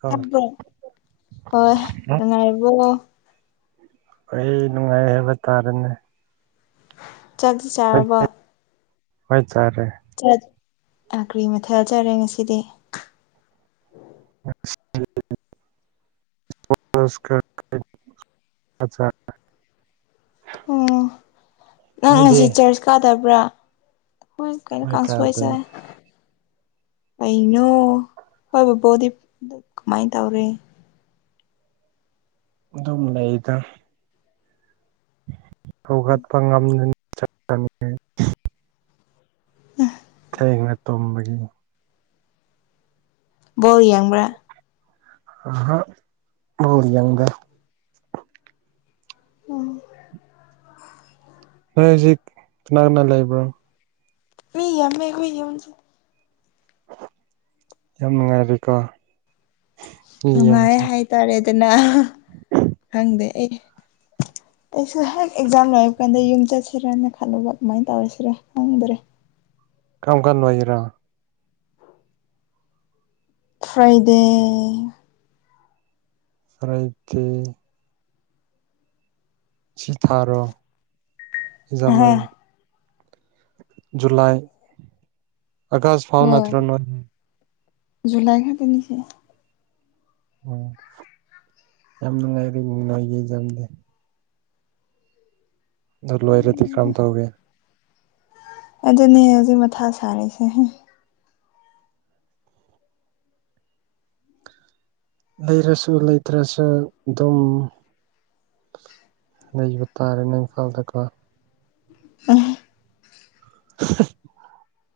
ꯀꯣ ꯍꯉꯥꯏꯔꯤꯕꯣ ꯑꯩ ꯅꯨꯡꯉꯥꯏ ꯍꯥꯏꯕ ꯇꯥꯔꯦꯅꯦ ꯆꯥꯛꯁꯤ ꯆꯥꯔꯕ ꯍꯣꯏ ꯆꯥꯔꯦ ꯑ ꯀ꯭ꯔꯤ ꯃꯊꯥꯖꯔꯦ ꯉꯁꯤꯗꯤ [inaudible] [inaudible] ꯎꯝ ꯅꯪ ꯅꯣꯏꯗꯤ ꯉꯁꯤ ꯆꯔꯆ ꯀꯥꯗꯕ꯭ꯔꯥ ꯍꯣꯏ ꯀꯩꯅꯣ ꯅꯣꯏ ꯀꯥꯗꯤ ꯀꯥꯡꯁꯨꯁꯦ ꯀꯩꯅꯣ ꯍꯣꯏ ꯕꯕꯣꯗꯤ ꯀꯃꯥꯏꯅ ꯇꯧꯔꯤ ꯑꯗꯨꯗꯝ ꯂꯩꯗ ꯄꯘꯠ ꯄꯝꯗ ꯆ ꯑ ꯍꯦꯡꯅ ꯇꯣꯝꯕꯒꯤ ꯕꯣ ꯌꯦꯡꯕ꯭ꯔꯥ ꯑ ꯃꯔꯤ ꯌꯥꯗ ꯎꯝ ꯅꯣꯏ ꯍꯧꯖꯤꯛ ꯀꯅꯥ ꯀꯅꯥ ꯂꯩꯕ꯭ꯔꯣ ꯃꯤ ꯌꯥꯃꯦꯈ ꯍꯨꯁꯨ ꯌꯥꯝ ꯅꯨꯡꯉꯥꯏꯕꯤꯀ ꯅꯨꯡꯉꯥꯏ ꯍꯥꯏꯇꯥꯔꯦꯗꯅ ꯈꯪꯗꯦ ꯑꯩ ꯑꯩꯁꯨ ꯍꯦꯛ ꯑꯦꯛꯖꯥꯝ ꯂꯣꯏꯕ ꯀꯥꯟꯗ ꯌꯨꯝ ꯆꯠꯁꯤꯔꯅ ꯈꯜꯂꯨꯕ ꯑꯗꯨꯃꯥꯏꯅ ꯇꯧꯔꯁꯤꯔ ꯈꯪꯗ꯭ꯔꯦ ꯀꯔꯝ ꯀꯥꯟꯅꯨꯡꯉꯥꯏꯔ ꯐ꯭ꯔꯥꯏꯗꯦ ꯁꯔꯥꯏꯇ ꯁꯤ ꯍꯥ ꯊꯥꯔꯣꯖꯝꯣꯏ ꯖꯨꯂꯥꯏ ꯑꯒꯁ ꯐꯥꯎꯅ ꯍꯣꯏ ꯇꯔ ꯖꯨꯂꯥꯏ ꯈꯥ ꯇꯅꯤꯁꯤ ꯎꯝ ꯌꯥꯝꯅꯅꯨꯡꯉꯥꯏꯔꯤ ꯃꯅꯦ ꯌꯥꯝꯗꯦ ꯑꯗꯨ ꯂꯣꯏꯔꯗꯤ ꯀꯔꯝ ꯇꯧꯒꯦ ꯑꯗ ꯅ ꯍꯥꯖꯤ ꯃꯊꯥ ꯁꯔꯦꯁ ꯂꯩꯔꯁꯨ ꯂꯩꯇ꯭ꯔꯁꯨ ꯑꯗꯨꯝ ꯂꯩꯕ ꯇꯥꯔꯦꯅꯦ ꯏꯟꯐꯜ ꯇꯀ ꯑ [inaudible]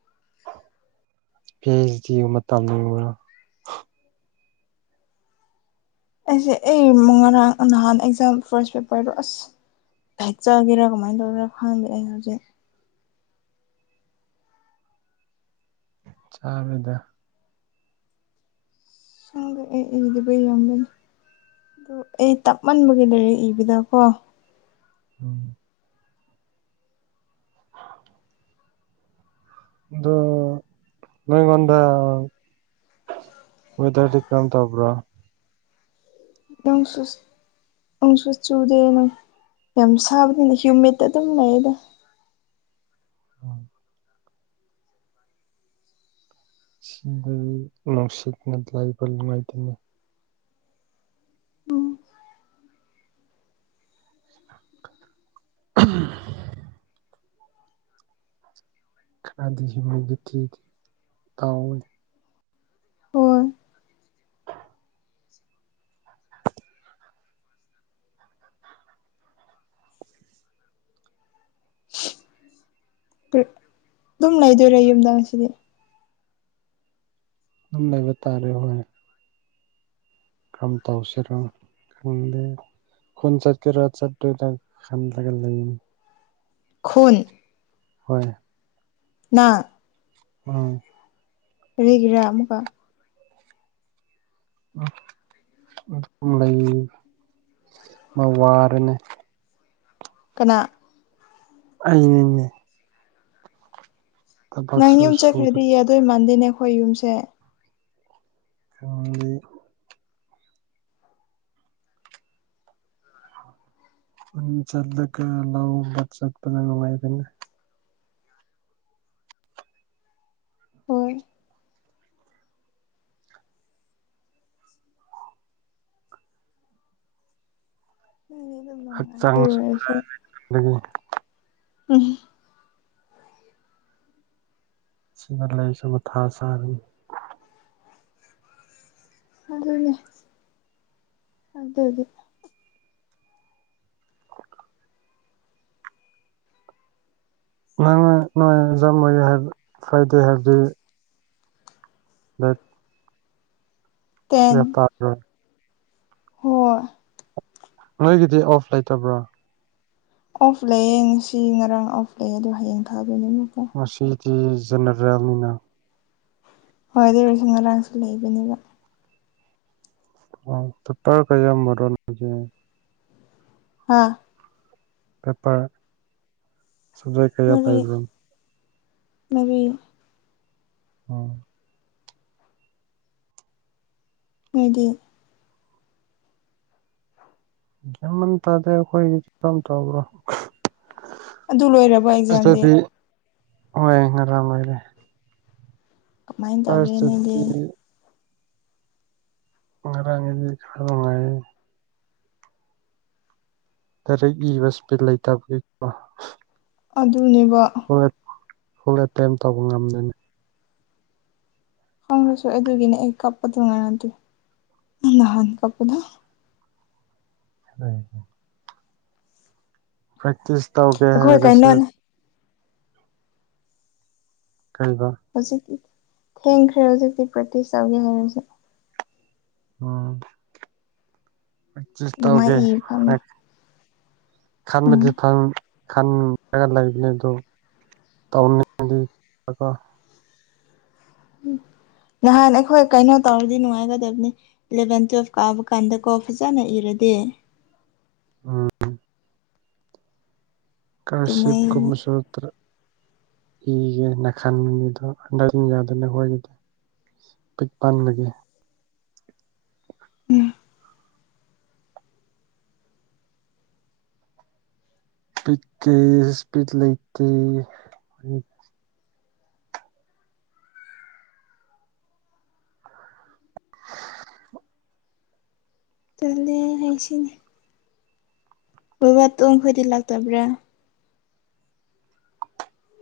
ꯄꯤ ꯑꯩꯁ ꯗꯤ ꯃꯇꯝꯕ ꯑꯩꯁꯦ ꯑꯩ ꯉꯔꯥꯡ ꯅꯍꯥꯟ ꯑꯦꯛꯖꯥꯝ ꯐꯥꯔꯁ ꯄꯦꯄꯔꯗꯣ ꯑꯁ ꯥꯏꯠ ꯆꯒꯦꯔꯥ ꯀꯃꯥꯏꯅ ꯇꯧꯔ ꯈꯪꯗ ꯑꯩ ꯍꯧꯖꯤꯛ ꯆꯥꯕꯗ ꯁꯒꯦ ꯏꯗꯤꯕ ꯌꯥꯝꯒꯅꯤ ꯑꯗꯨ ꯑꯩ ꯇꯞꯃꯟꯕꯒꯤ ꯂꯩꯔꯦ ꯏꯕꯤꯗꯀꯣ꯫ ꯎꯝ꯫ ꯑꯣ ꯅꯣꯏ ꯉꯣꯟꯗ ꯋꯦꯗꯔ ꯀ꯭ꯔꯝ ꯇꯕ꯭ꯔꯣ ꯅꯪ ꯁꯁ ꯅꯪꯁꯨꯨ ꯆꯨꯗꯦ ꯅꯪ ꯌꯥꯝ ꯁꯥꯕꯅꯤꯅ ꯍ꯭ꯌꯨꯃꯤꯠꯇ ꯑꯗꯨꯝ ꯂꯩꯗ ꯎꯝ ꯁꯤꯗꯤ ꯅꯨꯡꯁꯤꯠꯅ ꯂꯥꯏꯕ ꯅꯨꯡꯉꯥꯏꯇꯅꯤ ꯎꯝ ꯎꯝ ꯈꯔꯗꯤ ꯍ ꯃꯣꯏꯗꯤ ꯊꯤꯗꯤ ꯇꯥꯎꯋꯦ ꯍꯣꯏ ꯑꯗꯨꯝ ꯂꯩꯗꯣꯏꯔꯦ ꯌꯨꯝꯗ ꯑꯁꯤꯗꯤ ꯑꯗꯨꯝ ꯂꯩꯕꯇꯥꯔꯦ ꯍꯣꯏ ꯀꯝ ꯇꯧꯁꯤꯔꯣ ꯈꯪꯗꯦ ꯈꯣꯟ ꯆꯠ ꯀꯦ ꯔꯠ ꯆꯠꯗꯗ ꯈꯥꯟ ꯇꯦꯜ ꯂꯩ ꯈꯨꯟ ꯍꯣꯏ [inaudible] [unintelligible] ꯎꯝ ꯂꯩꯒꯔ ꯑꯃꯨꯀ ꯎ ꯑꯗꯨ ꯂꯩ ꯑꯃ ꯋꯥꯔꯅꯦ ꯀꯅꯥ ꯑꯅꯦꯅꯦ ꯅꯪ ꯌꯨꯝ ꯁꯨꯗ ꯆꯠꯈ꯭ꯔꯗꯤ ꯌꯥꯗꯣꯏ ꯃꯥꯟꯗꯦꯅꯦ ꯑꯩꯈꯣꯏ ꯌꯨꯝꯁꯦ ꯑꯗꯤ ꯆꯠꯂꯀ ꯆꯠꯄꯖꯅꯨꯡꯉꯥꯏꯅꯦ ꯑꯣꯏ ꯑꯩꯗꯤ ꯑꯗꯨꯝ ꯅꯨꯡꯉꯥꯏ ꯑꯗꯨ ꯑꯣꯏꯔꯁꯨ ꯍꯛꯆꯥꯡꯗꯒꯤ ꯎꯝ ꯁꯤ ꯂꯩ ꯆ ꯊ ꯁꯥꯔ ꯑꯗꯨꯗꯤ ꯑꯗ ꯑꯗꯨꯦ ꯅꯪ ꯅꯣꯏ ꯖꯃꯣꯏꯒꯤ ꯍꯥꯏ ꯐ꯭ꯔꯥꯏꯗꯦ ꯍꯥꯏꯕꯗꯤ ꯑ ꯁꯤ ꯇ ꯍꯣꯏꯣꯏ ꯅꯣꯏꯒꯤꯗꯤ ꯑꯣꯐ ꯂꯩꯇꯕ꯭ꯔꯣ ꯑꯣꯐ ꯂꯩꯌꯦ ꯉꯁꯤ ꯉꯔꯥꯡ ꯑꯣꯐ ꯂꯩꯌꯦ ꯑꯗꯨꯗꯣ ꯍꯌꯦꯡ ꯊ ꯃꯁꯤꯗꯤ ꯖꯅꯔꯅꯤꯅ ꯍꯣꯏ ꯑꯗꯨꯁ ꯉꯔꯥꯡꯁꯨ ꯂꯩꯕꯅꯤꯕ ꯑ ꯇ ꯇ ꯀꯩ ꯌꯥꯝ ꯃꯔꯔꯣꯖꯤꯦ ꯍꯥꯥ ꯄꯦꯄꯔ ꯁꯖꯣꯏ ꯀꯩꯌꯥ ꯄꯥꯏꯕ꯭ꯔꯝ ꯃꯕꯤ ꯎꯝ ꯑꯗꯨꯣꯏꯗꯤ ꯌꯥꯝꯃꯟ ꯇꯥꯗ ꯑꯩꯈꯣꯏꯒꯤ ꯇꯧꯕ꯭ꯔꯣ ꯑꯗꯨ ꯂꯣꯏꯔꯕ ꯑꯦꯛꯖꯥꯝꯗꯤ ꯐꯥꯔꯁꯇꯗꯤ ꯍꯣꯏ ꯉꯔ ꯑꯣꯏꯥꯏꯔꯦ ꯀꯃꯥꯏꯅ ꯇꯧꯔꯤꯦ ꯅꯣꯏꯗꯤ ꯉꯔꯥꯡꯗꯤ ꯈꯕꯉꯑ ꯀꯔꯦꯛ ꯏꯕ ꯏꯁꯄꯤ ꯂꯩꯇꯕꯒꯤꯀꯣ ꯑꯗꯨꯅꯦꯕ ꯍꯂꯦ ꯀꯦꯝꯝ ꯇꯧꯕ ꯉꯝꯗꯣꯏꯅꯤ ꯈꯪꯉ꯭ꯔꯁꯨꯣꯏ ꯑꯗꯨꯒꯤꯅꯦ ꯑꯩ ꯀꯞꯄꯗꯣ ꯉꯥꯏꯅꯗꯦ ꯅꯍꯥꯟ ꯀꯞꯄꯗꯣ ꯍ ꯄ꯭ꯔꯦꯛꯇꯛꯇꯤꯁ ꯇꯧ ꯀꯦ ꯑꯩꯈꯣꯏ ꯍꯥꯏꯗꯁ ꯀꯩꯅꯣꯅꯦ ꯀꯩꯕ ꯍꯧꯖꯤꯛꯇꯤ ꯊꯦꯡꯈ꯭ꯔꯦ ꯍꯧꯖꯤꯛꯇꯤ ꯄ꯭ꯔꯇꯤꯁ ꯆꯥꯎꯧꯒꯦ ꯍꯥꯏꯔꯁ ꯎꯝ ꯄꯆꯤꯁ ꯑꯗꯨꯃꯥꯏ ꯇꯧꯒꯦ ꯏ ꯐꯝꯃꯦ ꯈꯥꯟ ꯎꯝ ꯃꯗꯤ ꯐꯥꯟ ꯈꯟꯒ ꯂꯩꯕꯅꯦ ꯑꯗꯨ ꯇꯧꯅꯤꯡꯉꯗꯤ ꯎꯝ ꯅꯍꯥꯟ ꯑꯩꯈꯣꯏ ꯀꯩꯅꯣ ꯇꯧꯔꯗꯤ ꯅꯨꯡꯉꯥꯏꯒꯗꯕꯅꯤ ꯏꯂꯚꯦꯟ ꯇꯨꯋꯦꯜꯐ ꯀꯥꯕ ꯀꯥꯟꯗ ꯀꯣ ꯐꯖꯅ ꯏꯔꯗꯤ ꯗꯦ ꯎꯝ ꯀꯁꯤ꯭ꯞ ꯑꯗꯨꯃꯥꯏꯅ ꯀꯨꯝꯃꯁꯣꯗ ꯏꯒꯦ ꯅꯥꯈꯜꯅꯤꯗꯣ ꯍꯟꯗꯁꯤꯡ ꯌꯥꯗꯅ ꯍꯣꯏꯈꯤꯗꯦ ꯄꯛ ꯄꯥꯟ ꯂꯦ ꯎꯝ ꯄꯤꯛꯀꯦ ꯏꯁꯄꯤꯠ ꯂꯩꯇꯦ ꯆꯂꯦ ꯍꯥꯏꯁꯤꯅꯤ ꯕꯕꯥ ꯇꯨꯡ ꯈꯣꯏꯗꯤ ꯂꯥꯛꯇꯕ꯭ꯔꯥ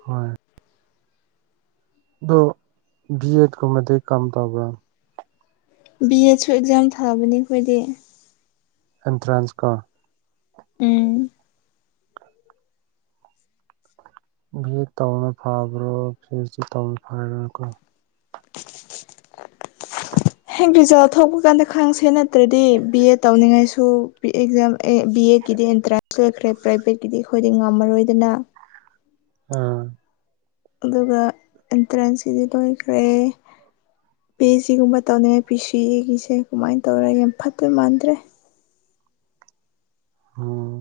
ꯍꯣꯏ ꯗꯣ ꯕꯤ ꯑꯦꯠ ꯀꯃꯗꯤ ꯀꯝ ꯇꯥꯕ꯭ꯔꯥ ꯕꯤ ꯑꯦꯗꯁꯨ ꯑꯦꯛꯖꯥꯝ ꯊꯥꯕꯅꯤ ꯑꯩꯈꯣꯏꯗꯤ ꯑꯦꯟꯇ꯭ꯔꯥꯟꯁꯀꯥ ꯎꯝ ꯚ ꯇꯧꯅ ꯐꯕ꯭ꯔꯣ ꯐꯚꯁꯤ ꯇꯧꯅ ꯐꯔꯅꯀꯣ ꯍꯦꯛ ꯔꯤꯖꯥꯜ ꯊꯣꯛꯄ ꯀꯥꯟꯗ ꯈꯪꯁꯦ ꯅꯠꯇ꯭ꯔꯗꯤ ꯕꯤ ꯑꯦ ꯇꯧꯅꯤꯡꯉꯥꯏꯁꯨ ꯑꯦꯛꯖꯥꯝ ꯑꯦ ꯕꯤ ꯑꯦ ꯗꯤ ꯑꯦꯟꯇ꯭ꯔꯥꯟꯁ ꯂꯈ꯭ꯔꯦ ꯄ꯭ꯔꯥꯏꯚꯦꯠꯀꯤꯗꯤ ꯑꯩꯈꯣꯏꯗꯤ ꯉꯝꯃꯔꯣꯏꯗꯅ ꯑꯥ ꯑꯗꯨꯒ ꯑꯦꯟꯇ꯭ꯔꯦꯟꯁꯀꯤꯗꯤ ꯂꯣꯏꯈ꯭ꯔꯦ ꯄꯤ ꯑꯩꯆ ꯁꯤꯒꯨꯝꯕ ꯇꯧꯅꯤꯡꯉ ꯄꯤ ꯁꯤ ꯑꯦꯒꯤꯁꯦ ꯀꯃꯥꯏꯅ ꯇꯧꯔ ꯌꯥꯝ ꯐꯠꯇꯣꯏ ꯃꯥꯟꯗ꯭ꯔꯦ ꯑꯣꯝ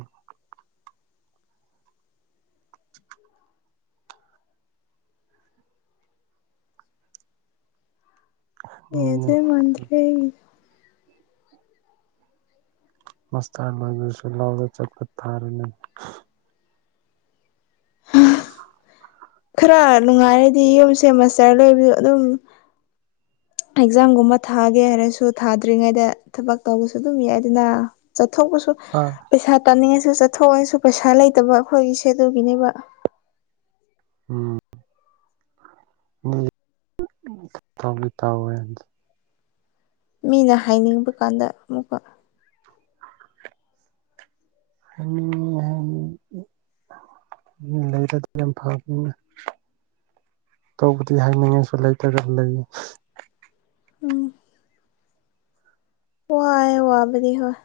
ꯌꯦꯗꯦ ꯎꯝ ꯃꯟ꯭ꯔꯔꯤ ꯏ ꯃꯁꯇ ꯂꯁꯨ ꯂꯥꯎꯗ ꯆꯠꯄ ꯊꯥꯔꯅꯤ ꯈꯔ ꯅꯨꯡꯉꯥꯏꯔꯗꯤ ꯌꯨꯝ ꯁꯦꯃꯁꯇꯔ ꯂꯣꯏꯕꯤꯌ ꯑꯗꯨꯝ ꯑꯦꯛꯖꯥꯝꯒꯨꯝꯕ ꯊꯥꯒꯦ ꯍꯥꯏꯔꯁꯨ ꯊꯥꯗ꯭ꯔꯤꯉꯩꯗ ꯊꯕꯛ ꯇꯧꯕꯁꯨ ꯑꯗꯨꯝ ꯌꯥꯏ ꯑꯗꯨꯅ ꯊꯧꯕꯁꯨ ꯑꯥ ꯄꯩꯁꯥ ꯇꯥꯅꯤꯡꯉ ꯁꯁꯨ ꯆꯠꯊꯣꯛꯑꯣꯅꯁꯨ ꯄꯩꯁꯥ ꯂꯩꯇꯕ ꯑꯩꯈꯣꯏꯒꯤꯁꯦ ꯑꯗꯨꯒꯤꯅꯦꯕ ꯎꯝ ꯇ ꯃꯤꯅ ꯍꯥꯏꯅꯤꯡꯕ ꯀꯥꯟꯗ ꯑꯃꯨꯛꯀ ꯍ ꯎꯝ ꯂꯩꯔꯗꯤ ꯌꯥꯝ ꯐꯕꯅꯤꯅꯦ ꯇꯧꯕꯗꯤ ꯍꯥꯏꯅꯤꯡꯉꯥꯏꯁꯨ ꯂꯩꯇꯒ ꯂꯩ ꯋꯥ ꯋꯥ ꯋꯥꯕꯔꯤ ꯍꯣꯏ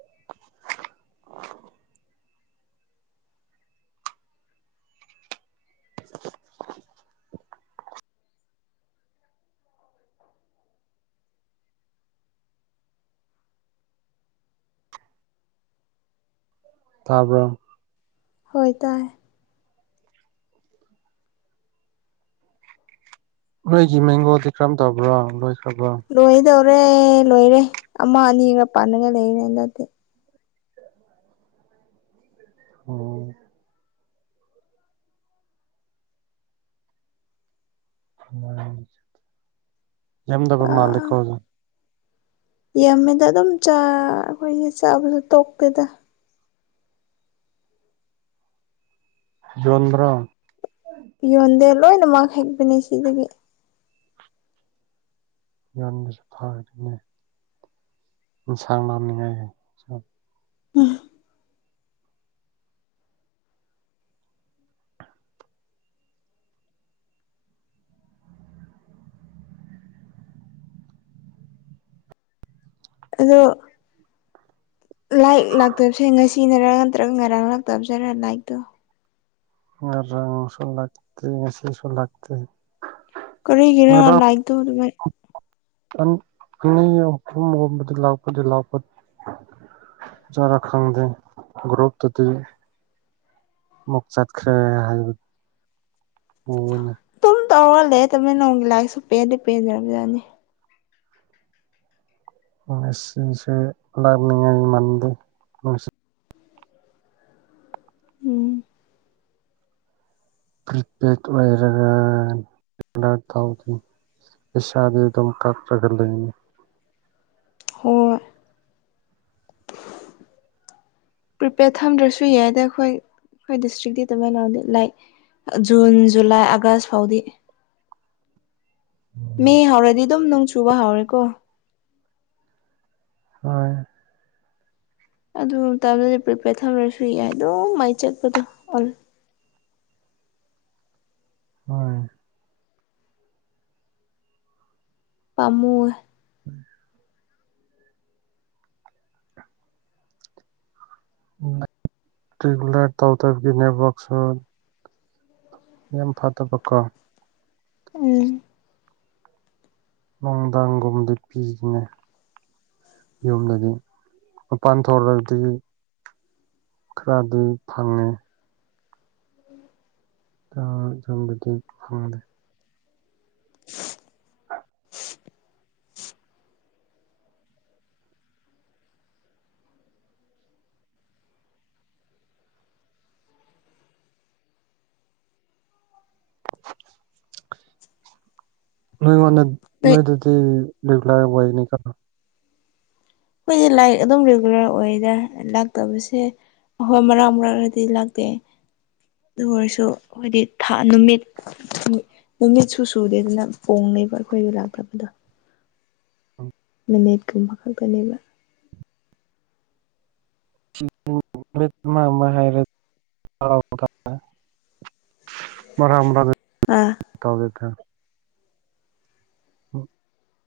[inaudible] [inaudible] ꯇꯥꯔꯕ ꯍꯣꯏ ꯇ ꯅꯣꯏꯒꯤ ꯃꯦꯡꯒꯣꯗꯤ ꯀꯔꯝ ꯇꯕ꯭ꯔꯣ ꯅꯣꯏ ꯂꯣꯏꯗꯧꯔꯦ ꯂꯣꯏꯔꯦ ꯑꯃ ꯑꯅꯤꯒ ꯄꯥꯟꯜꯂꯒ ꯂꯩꯔꯦ ꯍꯟꯗꯗꯤꯦ ꯑꯣꯝ ꯎ ꯌꯥꯝꯗꯕ ꯃꯥꯜꯂꯤ ꯀꯧꯖ ꯌꯥꯝꯃꯦꯗ ꯑꯗꯨꯝ ꯑꯩꯈꯣꯏꯒꯤ ꯆꯥꯕꯗ ꯇꯣꯛꯄꯦꯗ ꯆꯟꯗ꯭ꯔ ꯌꯣꯟꯗꯦ ꯂꯣꯏꯅꯃꯛ ꯍꯦꯛꯄꯅꯦ ꯁꯤꯗꯒꯤ ꯌꯣꯟꯕꯁꯨ ꯐꯥꯒꯅꯤ ꯏꯟꯁꯥꯡ ꯂꯝꯅꯤꯡꯉꯥꯏ ꯍꯥꯏ ꯑꯗꯣ ꯂꯥꯏꯛ ꯂꯥꯛꯇꯕꯁꯦ ꯉꯁꯤ ꯅꯔꯥꯡ ꯅꯠꯇ꯭ꯔꯒ ꯉꯔꯥꯡ ꯂꯥꯛꯇꯕꯁꯔꯥ ꯂꯥꯏꯔꯤꯛꯇꯣ ꯑ ꯔꯁꯜ ꯂꯥꯛꯇ ꯉꯦꯁꯤꯁꯜ ꯂꯥꯛꯇ ꯀꯔꯔꯤꯒꯅ ꯂꯥꯏꯛꯇ ꯑꯗꯨꯥꯏ ꯑꯍꯂꯂꯄ ꯆꯔ ꯈꯪꯗ ꯒ꯭ꯔꯣꯞꯇꯗꯤ ꯑꯃꯨꯛ ꯆꯠꯈ꯭ꯔꯦ ꯍꯥꯏꯕꯗꯨ ꯑꯣꯏꯅ ꯇꯧꯔꯂꯦ ꯑꯗꯨꯃꯤ ꯅꯣꯡꯒꯤ ꯂꯥꯏꯔꯤꯛꯁꯨ ꯄꯦꯟꯗꯤ ꯄꯦꯟꯗꯔꯕꯖꯥꯅꯤ ꯁꯁꯨ ꯂꯔꯅꯤꯡ ꯃꯗ ꯎꯝ ꯄ꯭ꯔꯤꯄꯦꯗ ꯑꯣꯏꯔꯒ ꯑꯣ ꯇꯧꯗꯦ ꯄꯁꯥꯗꯗꯝ ꯀꯥꯠ꯭ꯔꯒ ꯂꯩꯣꯏꯅꯤ ꯍꯣꯏ ꯄ꯭ꯔꯤꯄꯦꯗ ꯊꯝꯗ꯭ꯔꯁꯨ ꯌꯥꯏ ꯑꯗ ꯑꯩꯈꯣꯏ ꯑꯩꯈꯣꯏ ꯗꯤꯁꯇ꯭ꯔꯤꯛꯇꯤ ꯑꯗꯨꯃꯥꯏꯅꯗꯤ ꯂꯥꯏꯛ ꯖꯨꯟ ꯖꯨꯂꯥꯏ ꯑꯥꯒꯁ ꯐꯥꯎꯗꯤ ꯃꯦ ꯍꯧꯥꯎꯔꯗꯤ ꯑꯗꯨꯝ ꯅꯣꯡ ꯆꯨꯕ ꯍꯧꯥꯎꯔꯦꯀꯣ ꯍꯣꯏ ꯑꯗꯨ ꯃꯇꯝꯗꯗꯤ ꯄ꯭ꯔꯤꯄꯦꯌꯔ ꯊꯝꯃꯔꯁꯨ ꯌꯥꯏ ꯑꯗꯨꯝ ꯃꯥꯏ ꯆꯠꯄꯗꯣ ꯑꯣ ꯍꯣꯏ ꯄꯥꯃꯨ ꯎ ꯒꯂ ꯇꯧ ꯇꯞꯀꯤꯅꯦꯕꯁꯣꯟ ꯌꯥꯝꯦꯝ ꯐꯥꯗꯕꯀꯣ ꯎꯝ ꯅꯨꯡꯗꯥꯡꯒꯨꯝꯗꯤ ꯄꯤꯔꯤꯅꯦ ꯌꯨꯝꯗꯗꯤ ꯃꯄꯥꯟ ꯊꯣꯛꯧꯗꯒꯤ ꯈꯔꯗꯤ ꯐꯪꯉꯦ ꯑ ꯆꯝꯕꯗꯤ ꯐꯉꯗꯦ ꯅꯣꯏ ꯅꯣꯏ ꯑꯗꯨꯗꯤ ꯔꯦꯒꯨꯂꯔ ꯑꯣꯏꯅꯤ ꯀꯣ ꯑꯩꯈꯣꯏꯁꯦ ꯂꯥꯏꯔꯤꯛ ꯑꯗꯨꯝ ꯔꯤꯒꯨꯂꯔ ꯑꯣꯏꯗ ꯂꯥꯛꯇꯕꯁꯦ ꯍꯣꯏ ꯃꯔꯥꯡ ꯃꯔꯥꯡꯔꯗꯤ ꯂꯥꯛꯇꯦ ꯑꯗꯨ ꯑꯣꯏꯔꯁꯨ ꯍꯥꯏꯣꯏꯗꯤ ꯅꯨꯃꯤꯠ ꯅꯨꯃꯤꯠꯁꯨ ꯁꯨꯗꯦ ꯑꯗꯨꯅ ꯄ ꯕ ꯑꯩꯈꯣꯏꯒꯤ ꯂꯥꯛꯇꯕꯗꯣ ꯃꯤꯅꯦꯠꯀꯨꯝꯕ ꯈꯛꯇꯅꯦꯕ ꯍꯥꯏꯔ ꯃꯔꯔ ꯑꯥ ꯇ ꯍ